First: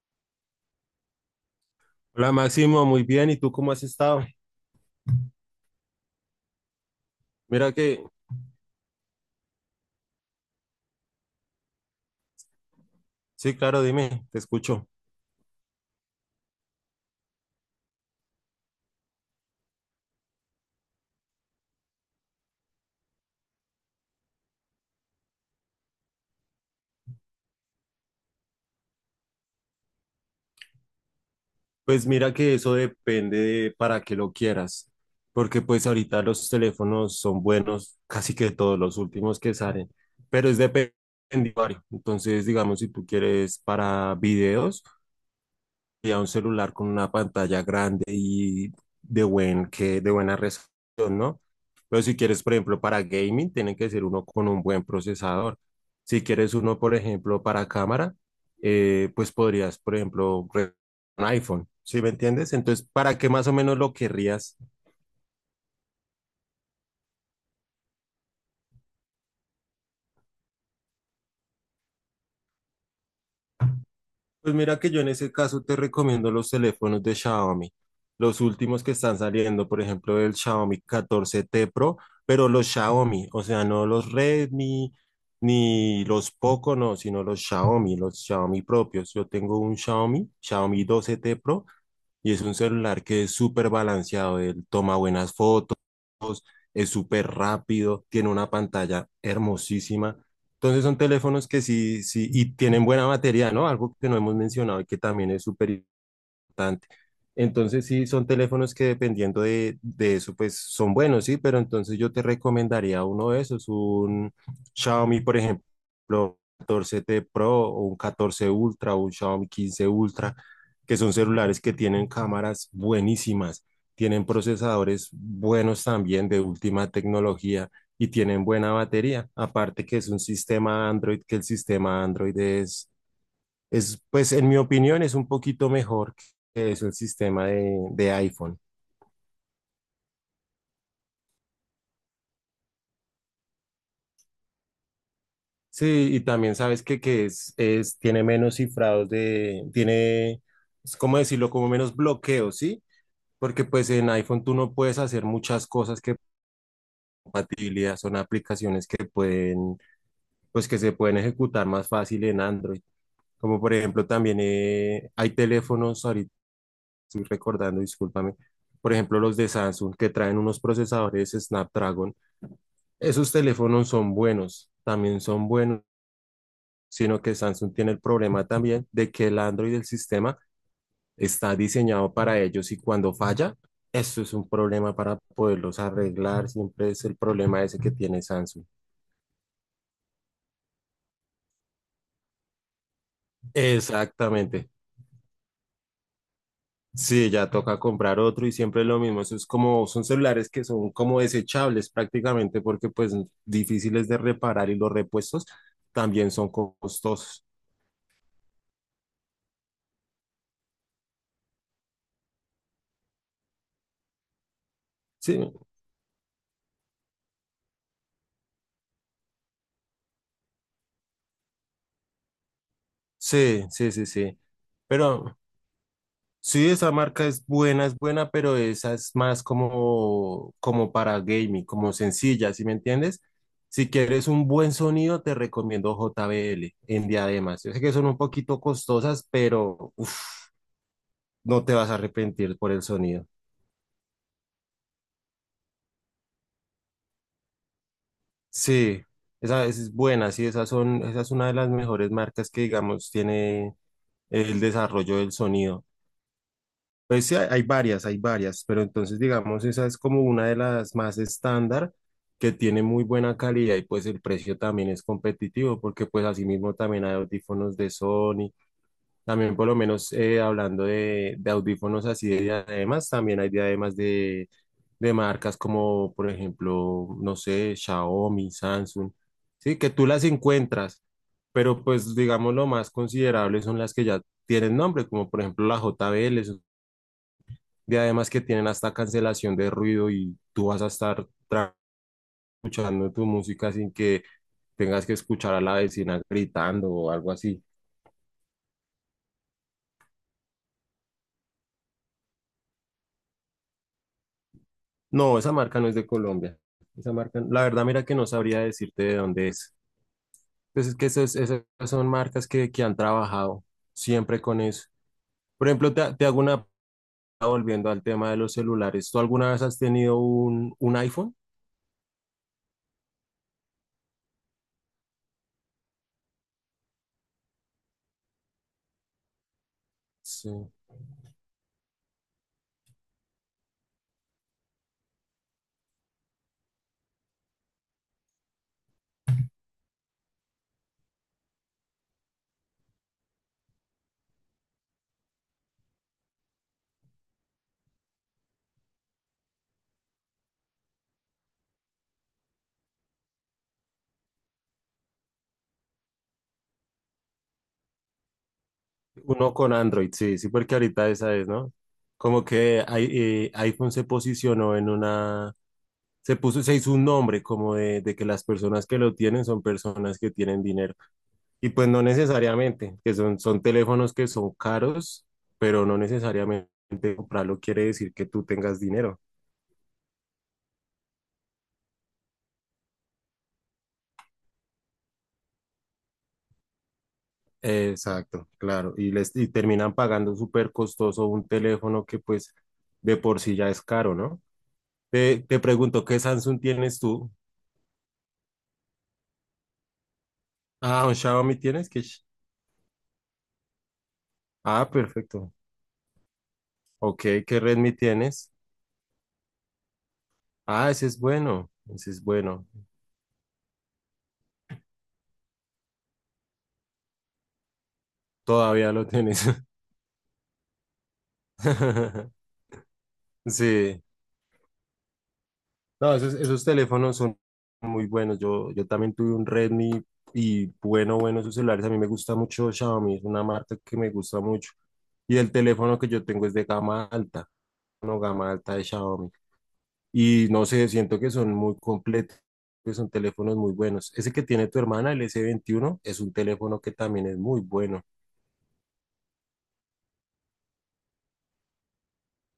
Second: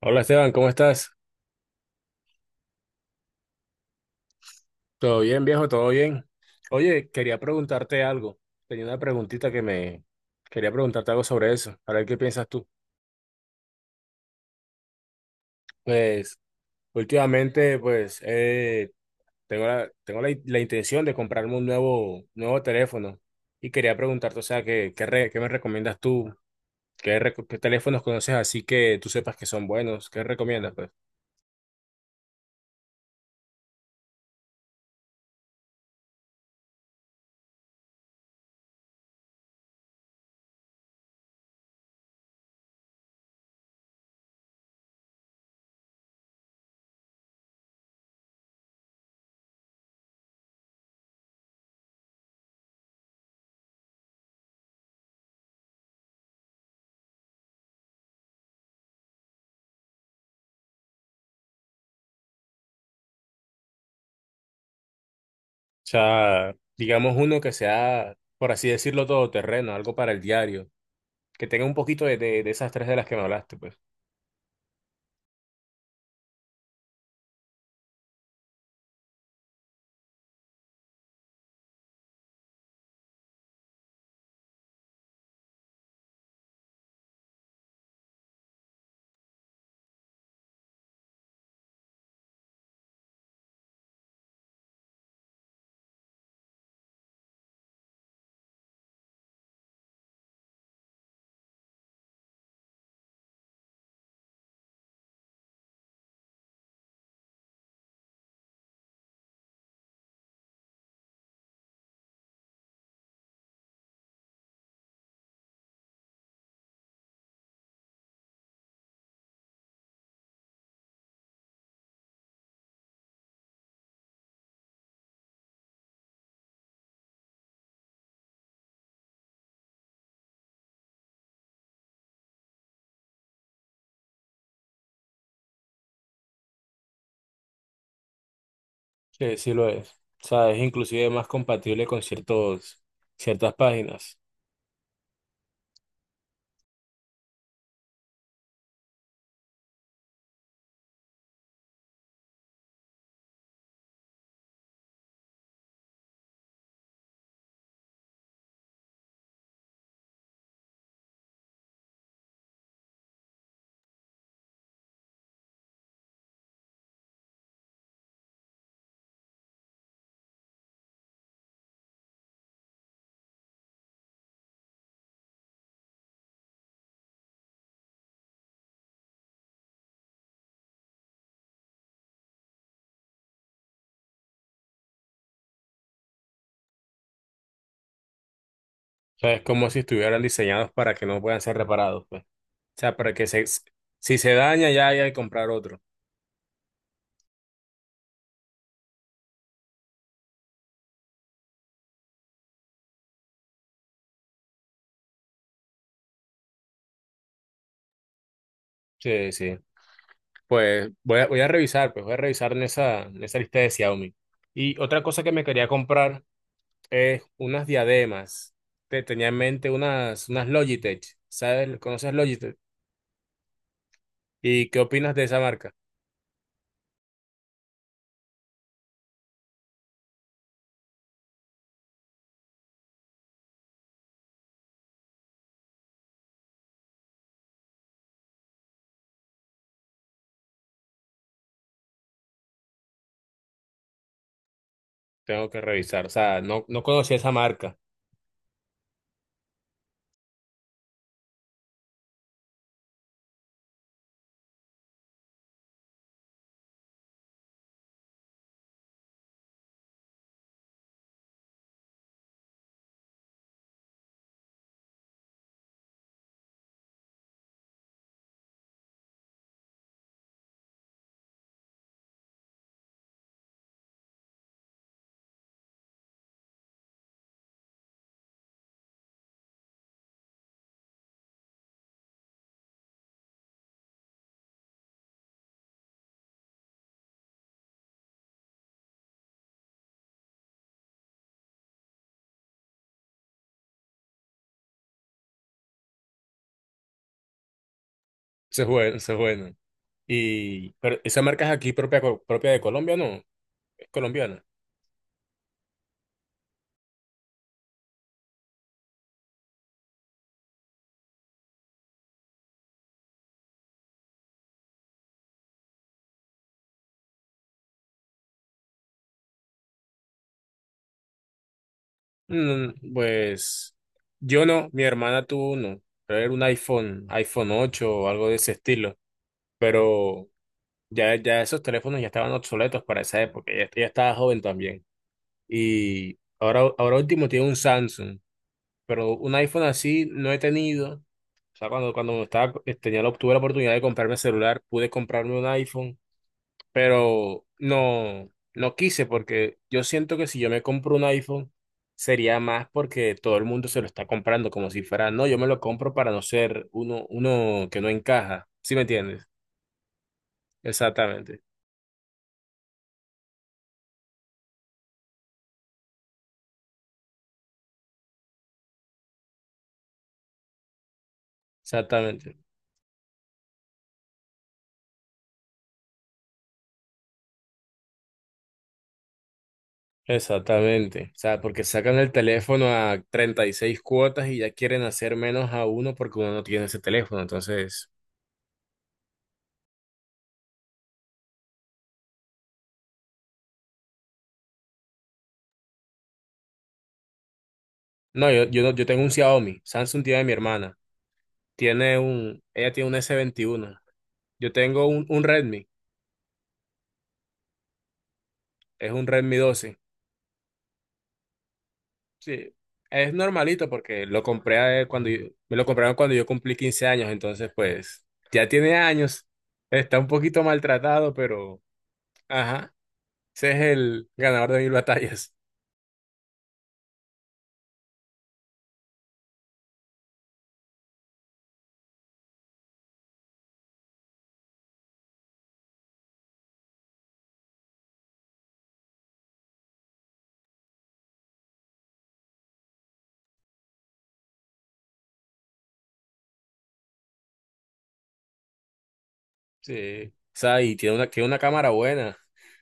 Hola Esteban, ¿cómo estás? Hola Máximo, muy bien. ¿Y tú cómo has estado? ¿Todo bien, viejo? ¿Todo bien? Oye, quería Mira preguntarte que, algo. Tenía una preguntita que me... Quería preguntarte algo sobre eso. A ver qué piensas tú. sí, claro, dime, te escucho. Pues, últimamente, pues, tengo la intención de comprarme un nuevo teléfono. Y quería preguntarte, o sea, ¿ qué me recomiendas tú? ¿ qué teléfonos conoces así que tú sepas que son buenos? ¿Qué recomiendas, pues? Pues mira que eso depende de para qué lo quieras, porque pues ahorita los teléfonos son buenos, casi que todos los últimos que salen, pero es dependiente. Entonces, digamos, si tú quieres para videos, sería un celular con una pantalla grande y de buena resolución, ¿no? Pero si quieres, por ejemplo, para gaming, tiene que ser uno con un buen procesador. Si quieres uno, por ejemplo, para cámara, pues podrías, por ejemplo, un iPhone, ¿sí me entiendes? Entonces, ¿para qué más o menos lo querrías? O sea, digamos uno que sea, por así decirlo, todoterreno, algo para el diario que tenga un poquito de esas tres de las que me hablaste, pues. Pues mira que yo en ese caso te recomiendo los teléfonos de Xiaomi, los últimos que están saliendo, por ejemplo, el Xiaomi 14T Pro, pero los Xiaomi, o sea, no los Redmi ni los Poco, no, sino los Xiaomi propios. Yo tengo un Xiaomi, Xiaomi 12T Pro, y es un celular que es súper balanceado, él toma buenas fotos, es súper rápido, tiene una pantalla hermosísima. Entonces son teléfonos que sí, sí, y tienen buena batería, ¿no? Algo que no hemos mencionado y que también es súper importante. Entonces, sí, son teléfonos que dependiendo de eso, pues son buenos, sí, pero entonces yo te recomendaría uno de esos, un Xiaomi, por ejemplo, 14T Pro o un 14 Ultra o un Xiaomi 15 Ultra, que son celulares que tienen cámaras buenísimas, tienen procesadores buenos también de última tecnología y tienen buena batería. Aparte que es un sistema Android, que el sistema Android es, pues en mi opinión es un poquito mejor que es el sistema de iPhone. Sí, sí lo es. O sea, es inclusive más compatible con ciertas páginas. Sí, y también sabes que tiene menos cifrados es como decirlo, como menos bloqueos, ¿sí? Porque pues en iPhone tú no puedes hacer muchas cosas que compatibilidad, son aplicaciones que pueden, pues que se pueden ejecutar más fácil en Android. Como por ejemplo también hay teléfonos, ahorita estoy recordando, discúlpame, por ejemplo los de Samsung que traen unos procesadores Snapdragon. Esos teléfonos son buenos, también son buenos, sino que Samsung tiene el problema también de que el Android del sistema está diseñado para ellos y cuando falla, eso es un problema para poderlos arreglar, siempre es el problema ese que tiene Samsung. O sea, es como si estuvieran diseñados para que no puedan ser reparados, pues. O sea, para que se, si se daña Exactamente. ya hay que comprar otro. Sí, ya toca comprar otro y siempre es lo mismo. Eso es como, son celulares que son como desechables prácticamente porque pues difíciles de reparar y los repuestos también son costosos. Sí, sí. Pues voy a revisar, pues voy a revisar en en esa lista de Xiaomi. Y otra cosa que Sí, me quería comprar es unas diademas. Te tenía en mente unas Logitech. ¿Sabes? ¿Conoces Logitech? sí, sí, sí, sí. ¿Y qué opinas de esa Pero marca? sí, esa marca es buena, pero esa es más como, como para gaming, como sencilla, ¿sí me entiendes? Si quieres un buen sonido, te recomiendo JBL en diademas. Yo sé que son un poquito costosas, pero uf, no te vas a arrepentir por el sonido. Tengo que revisar. O sea, no, no conocía esa marca. Sí, esa es buena, sí, esas son, esa es una de las mejores marcas que, digamos, tiene el desarrollo del sonido. Pues sí, hay varias, hay varias, pero entonces digamos, esa es como una de las más estándar que tiene muy buena calidad y pues el precio también es competitivo porque pues asimismo también hay audífonos de Sony, también por lo menos hablando de audífonos así de diademas, también hay diademas de marcas como por ejemplo, no sé, Xiaomi, Samsung, sí, que tú las encuentras, pero pues digamos lo más considerable son las que ya tienen nombre, como por ejemplo la JBL, de además que tienen hasta cancelación de ruido y tú vas a estar escuchando tu música sin que tengas que escuchar a la vecina gritando o algo así. Se buena, se buena. Y pero esa marca es aquí propia, co- propia de Colombia, ¿no? Es colombiana. No, esa marca no es de Colombia. Esa marca, la verdad, mira que no sabría decirte de dónde es. Pues es que esas son marcas que han trabajado siempre con eso. Por ejemplo, te hago una, volviendo al tema de los celulares. ¿Tú alguna vez has tenido un iPhone? Mm, pues yo no, mi hermana tuvo uno. Pero era un iPhone 8 o algo de ese estilo. Pero Sí. Ya esos teléfonos ya estaban obsoletos para esa época. Ella estaba joven también. Y ahora último tiene un Samsung. Pero un iPhone así no he tenido. O sea, cuando estaba, tenía, la- tuve la oportunidad de comprarme celular, pude comprarme un iPhone, pero no, no quise porque yo siento que si yo me compro un iPhone sería más porque todo el mundo se lo está comprando como si fuera, no, yo me lo compro para no ser uno que no encaja. ¿Sí me entiendes? Uno con Android, sí, sí, porque ahorita esa Exactamente, es, ¿no? Como que iPhone se posicionó en una, se puso, se hizo un nombre como de que las personas que lo tienen son personas que tienen dinero. Y pues no exactamente. necesariamente, que son teléfonos que son caros, pero no necesariamente comprarlo quiere decir que tú tengas dinero. Exactamente. O sea, porque sacan el teléfono a 36 cuotas y ya quieren hacer menos a uno porque uno no tiene ese teléfono. Entonces, Exacto, claro. Y terminan pagando súper costoso un teléfono que pues de por sí ya es caro, ¿no? Te pregunto, ¿qué Samsung tienes tú? no, yo tengo un Xiaomi. Samsung tiene mi hermana. Ah, un Xiaomi tienes Tiene que... un, ella tiene un s 21. Yo tengo Ah, un perfecto. Redmi. Ok, ¿qué Redmi tienes? Es un Redmi 12. Ah, ese es bueno. Ese es Sí, bueno. es normalito porque lo compré, cuando yo- me lo compraron cuando yo cumplí 15 años. Entonces, pues, ya tiene Todavía lo años. tienes. Está un poquito maltratado, pero, ajá, ese es Sí. el ganador de mil batallas. No, esos teléfonos son muy buenos. Yo también tuve un Redmi y bueno, bueno, esos celulares. A mí me gusta mucho Xiaomi. Es una marca que me gusta mucho. Y el teléfono que yo tengo es de gama alta. No, gama alta de Xiaomi. Y no sé, siento que son muy completos, que son teléfonos muy buenos. Ese que tiene tu hermana, el S21, es un teléfono que también es muy bueno. Sí. O sea, y tiene una cámara buena.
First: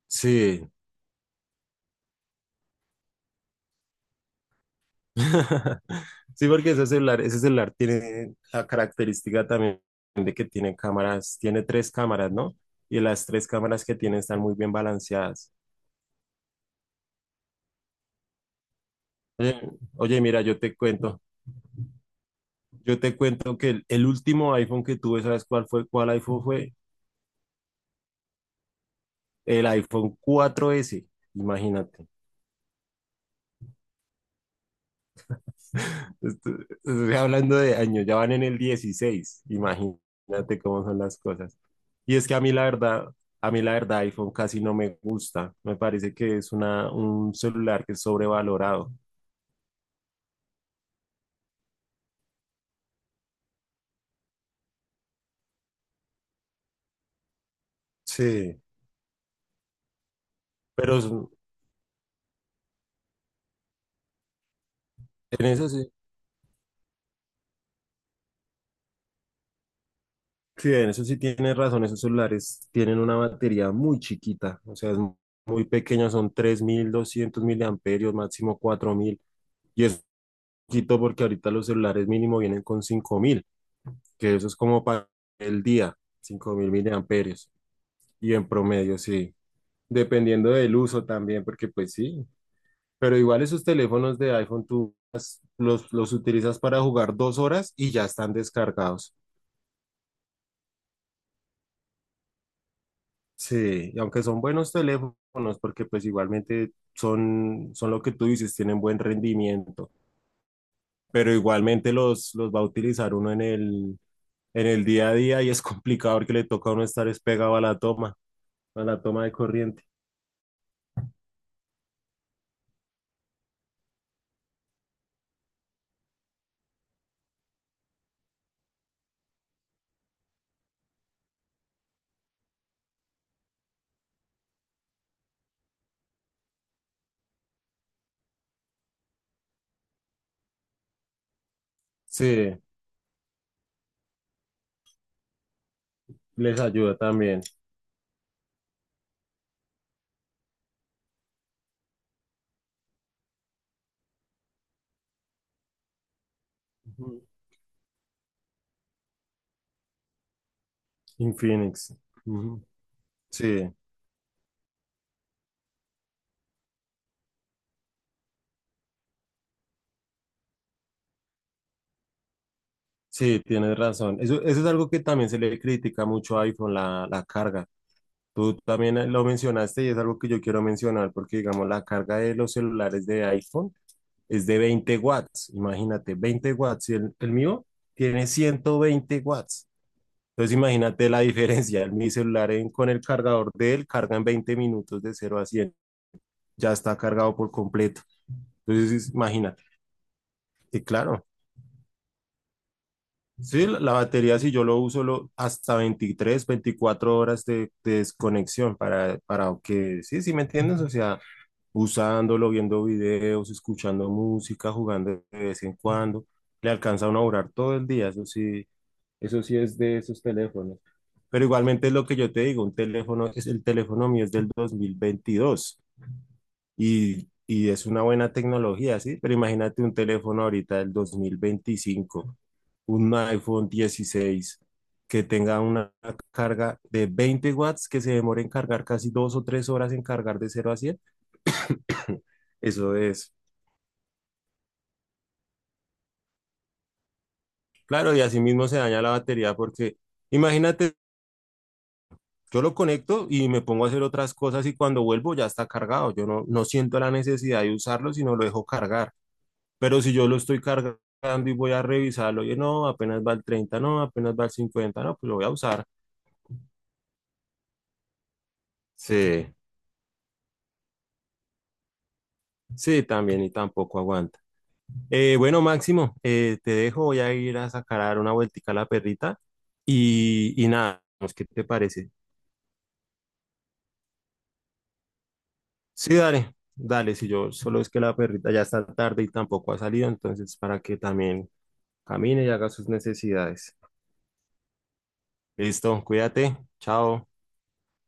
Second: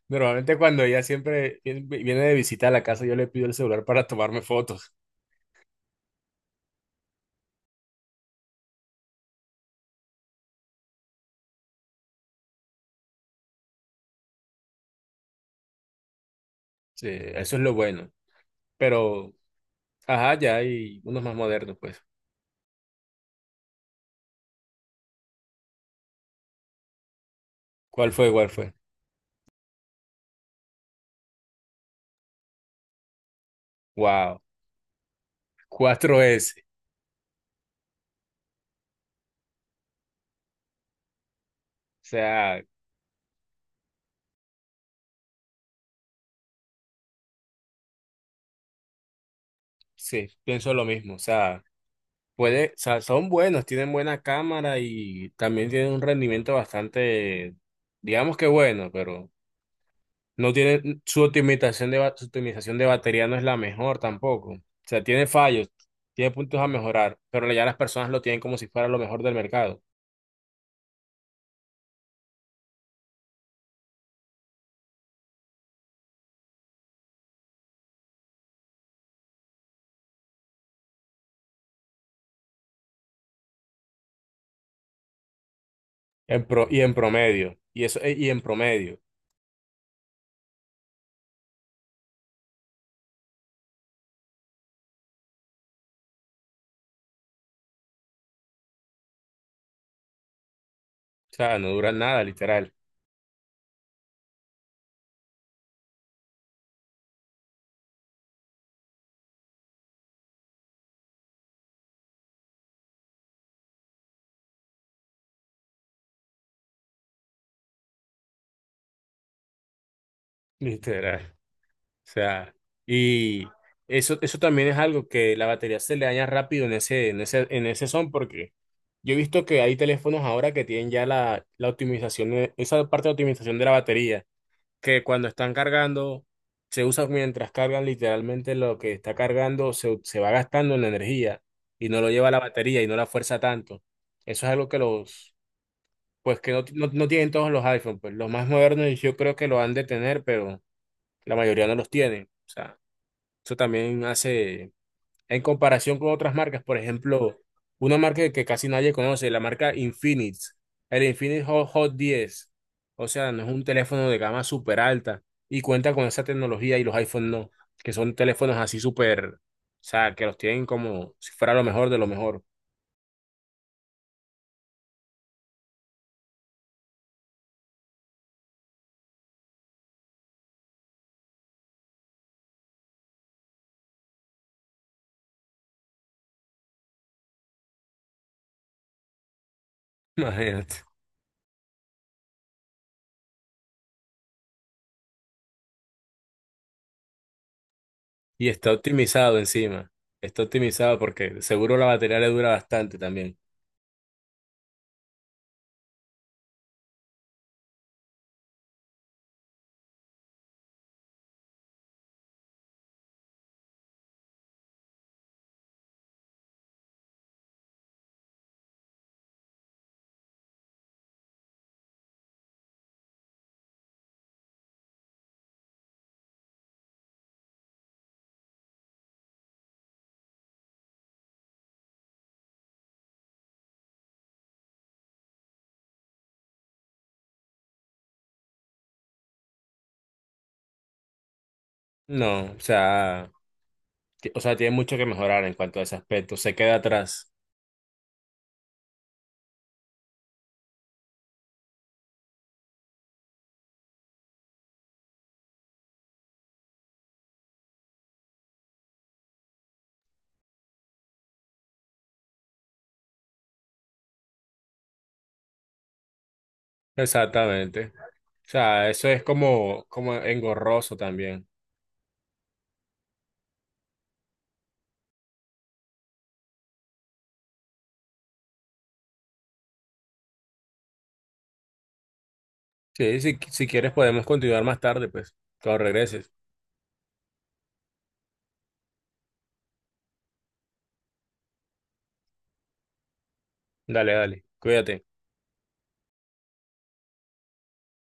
Normalmente Sí. cuando ella siempre viene de visita a la casa, yo le pido el celular para tomarme fotos. Sí, porque ese celular tiene la característica también de que tiene cámaras, tiene tres cámaras, ¿no? Y las tres cámaras que tiene están muy bien balanceadas. Sí, eso es lo bueno. Pero, Oye, oye, ajá, mira, ya hay unos más modernos, pues. yo te cuento que el último iPhone que tuve, ¿sabes cuál fue? ¿Cuál iPhone fue? ¿Cuál fue? ¿Cuál fue? El iPhone 4S, imagínate. Wow. Cuatro Esto- s. Estoy hablando de años, ya van en el 16. Imagínate cómo son las cosas. O Y es que a mí sea, la verdad, a mí la verdad iPhone casi no me gusta, me parece que es un celular que es sobrevalorado, sí, pienso lo mismo. O sea, puede, o sea, son buenos, tienen buena cámara y también tienen un rendimiento bastante, digamos que sí, bueno, pero no pero tiene, su optimización de, ba- su optimización de batería no es la mejor tampoco. O sea, tiene en fallos, eso sí, tiene puntos a mejorar, pero ya las personas lo tienen como si fuera lo mejor del mercado. sí, en eso sí tienes razón, esos celulares tienen una batería muy chiquita, o sea, es muy pequeña, son 3.200 miliamperios, máximo 4.000. Y es poquito porque ahorita los celulares mínimo vienen con 5.000, que eso es como para el día, En cinco pro, mil y en miliamperios. promedio. Y eso, y Y en en promedio. promedio, O sí. Dependiendo del uso también, porque pues sí. Pero igual esos teléfonos de iPhone tú los utilizas para jugar 2 horas y ya están descargados. sea, no dura nada, literal. Sí, y aunque son buenos teléfonos, porque pues igualmente son lo que tú dices, tienen buen rendimiento, pero igualmente los va a utilizar uno en el día a día y es complicado porque le toca a uno estar es pegado a la toma de corriente. Literal. O sea, y eso también es algo que la batería se le daña rápido en en ese son, porque yo he visto que hay teléfonos ahora que tienen ya la optimización, esa parte de optimización de la batería que cuando están cargando, se usa mientras cargan literalmente lo que está cargando, se va gastando en la energía y no lo lleva la Sí, batería y no la fuerza tanto. Eso es algo que los, pues que les no, no, ayuda no tienen también. todos los iPhones, pues los más modernos yo creo que lo han de tener, pero la mayoría no los tienen. O sea, eso también hace en comparación con otras marcas, por Ujú. ejemplo, una marca que casi nadie conoce, la marca Infinix, el Infinix Hot, Hot Infinix. 10. Ujú. O sea, no es un Sí, teléfono de gama súper alta y cuenta con esa tecnología y los iPhone no, que son teléfonos así súper, o sea, que los tienen como si fuera lo mejor de lo mejor. sí, tienes razón. Eso es algo que también se le critica mucho a iPhone, la carga. Tú también lo mencionaste y es algo que yo quiero mencionar porque, digamos, la carga de los celulares de iPhone es de 20 watts. Imagínate, 20 watts. Y el mío tiene 120 watts. Entonces, Imagínate. imagínate la diferencia. Mi celular con el cargador de él carga en 20 minutos de 0 a 100. Ya está cargado por completo. Y está Entonces, optimizado imagínate. encima. Está Y optimizado claro. porque seguro la batería le dura bastante también. Sí, la batería si yo lo uso hasta 23, 24 horas de desconexión para que, sí, sí, ¿me entiendes? O sea, usándolo, viendo videos, escuchando música, jugando de vez en cuando, le alcanza a uno a durar todo el día, eso sí es de esos teléfonos. Pero igualmente es lo que yo te digo, un teléfono, es el teléfono mío es del 2022. Y es una buena tecnología, ¿sí? Pero imagínate un teléfono ahorita del 2025, un iPhone 16 que tenga una carga de 20 watts, que se demore en cargar casi 2 o 3 horas en cargar de 0 a 100. No, o Eso sea, es. ti- o sea, tiene mucho que mejorar en cuanto a ese aspecto. Se queda atrás. Claro, y así mismo se daña la batería porque imagínate, yo lo conecto y me pongo a hacer otras cosas y cuando vuelvo ya está cargado. Yo no siento la necesidad de usarlo, sino lo dejo cargar. Pero si yo lo estoy cargando y voy a revisarlo, oye, no, apenas va el 30 no, apenas va el 50 no, pues lo voy a usar. Exactamente. O sea, eso es Sí, como, como engorroso también. sí, también y tampoco aguanta. Bueno, Máximo, te dejo, voy a ir a sacar a dar una vueltica a la perrita y nada, pues, ¿qué te parece? Sí, si, si quieres podemos continuar más tarde, pues, cuando Sí, regreses. dale, dale, si yo solo es que la perrita ya está tarde y tampoco ha salido, entonces para que también camine y haga sus necesidades. Dale, dale, cuídate. Listo, cuídate, chao.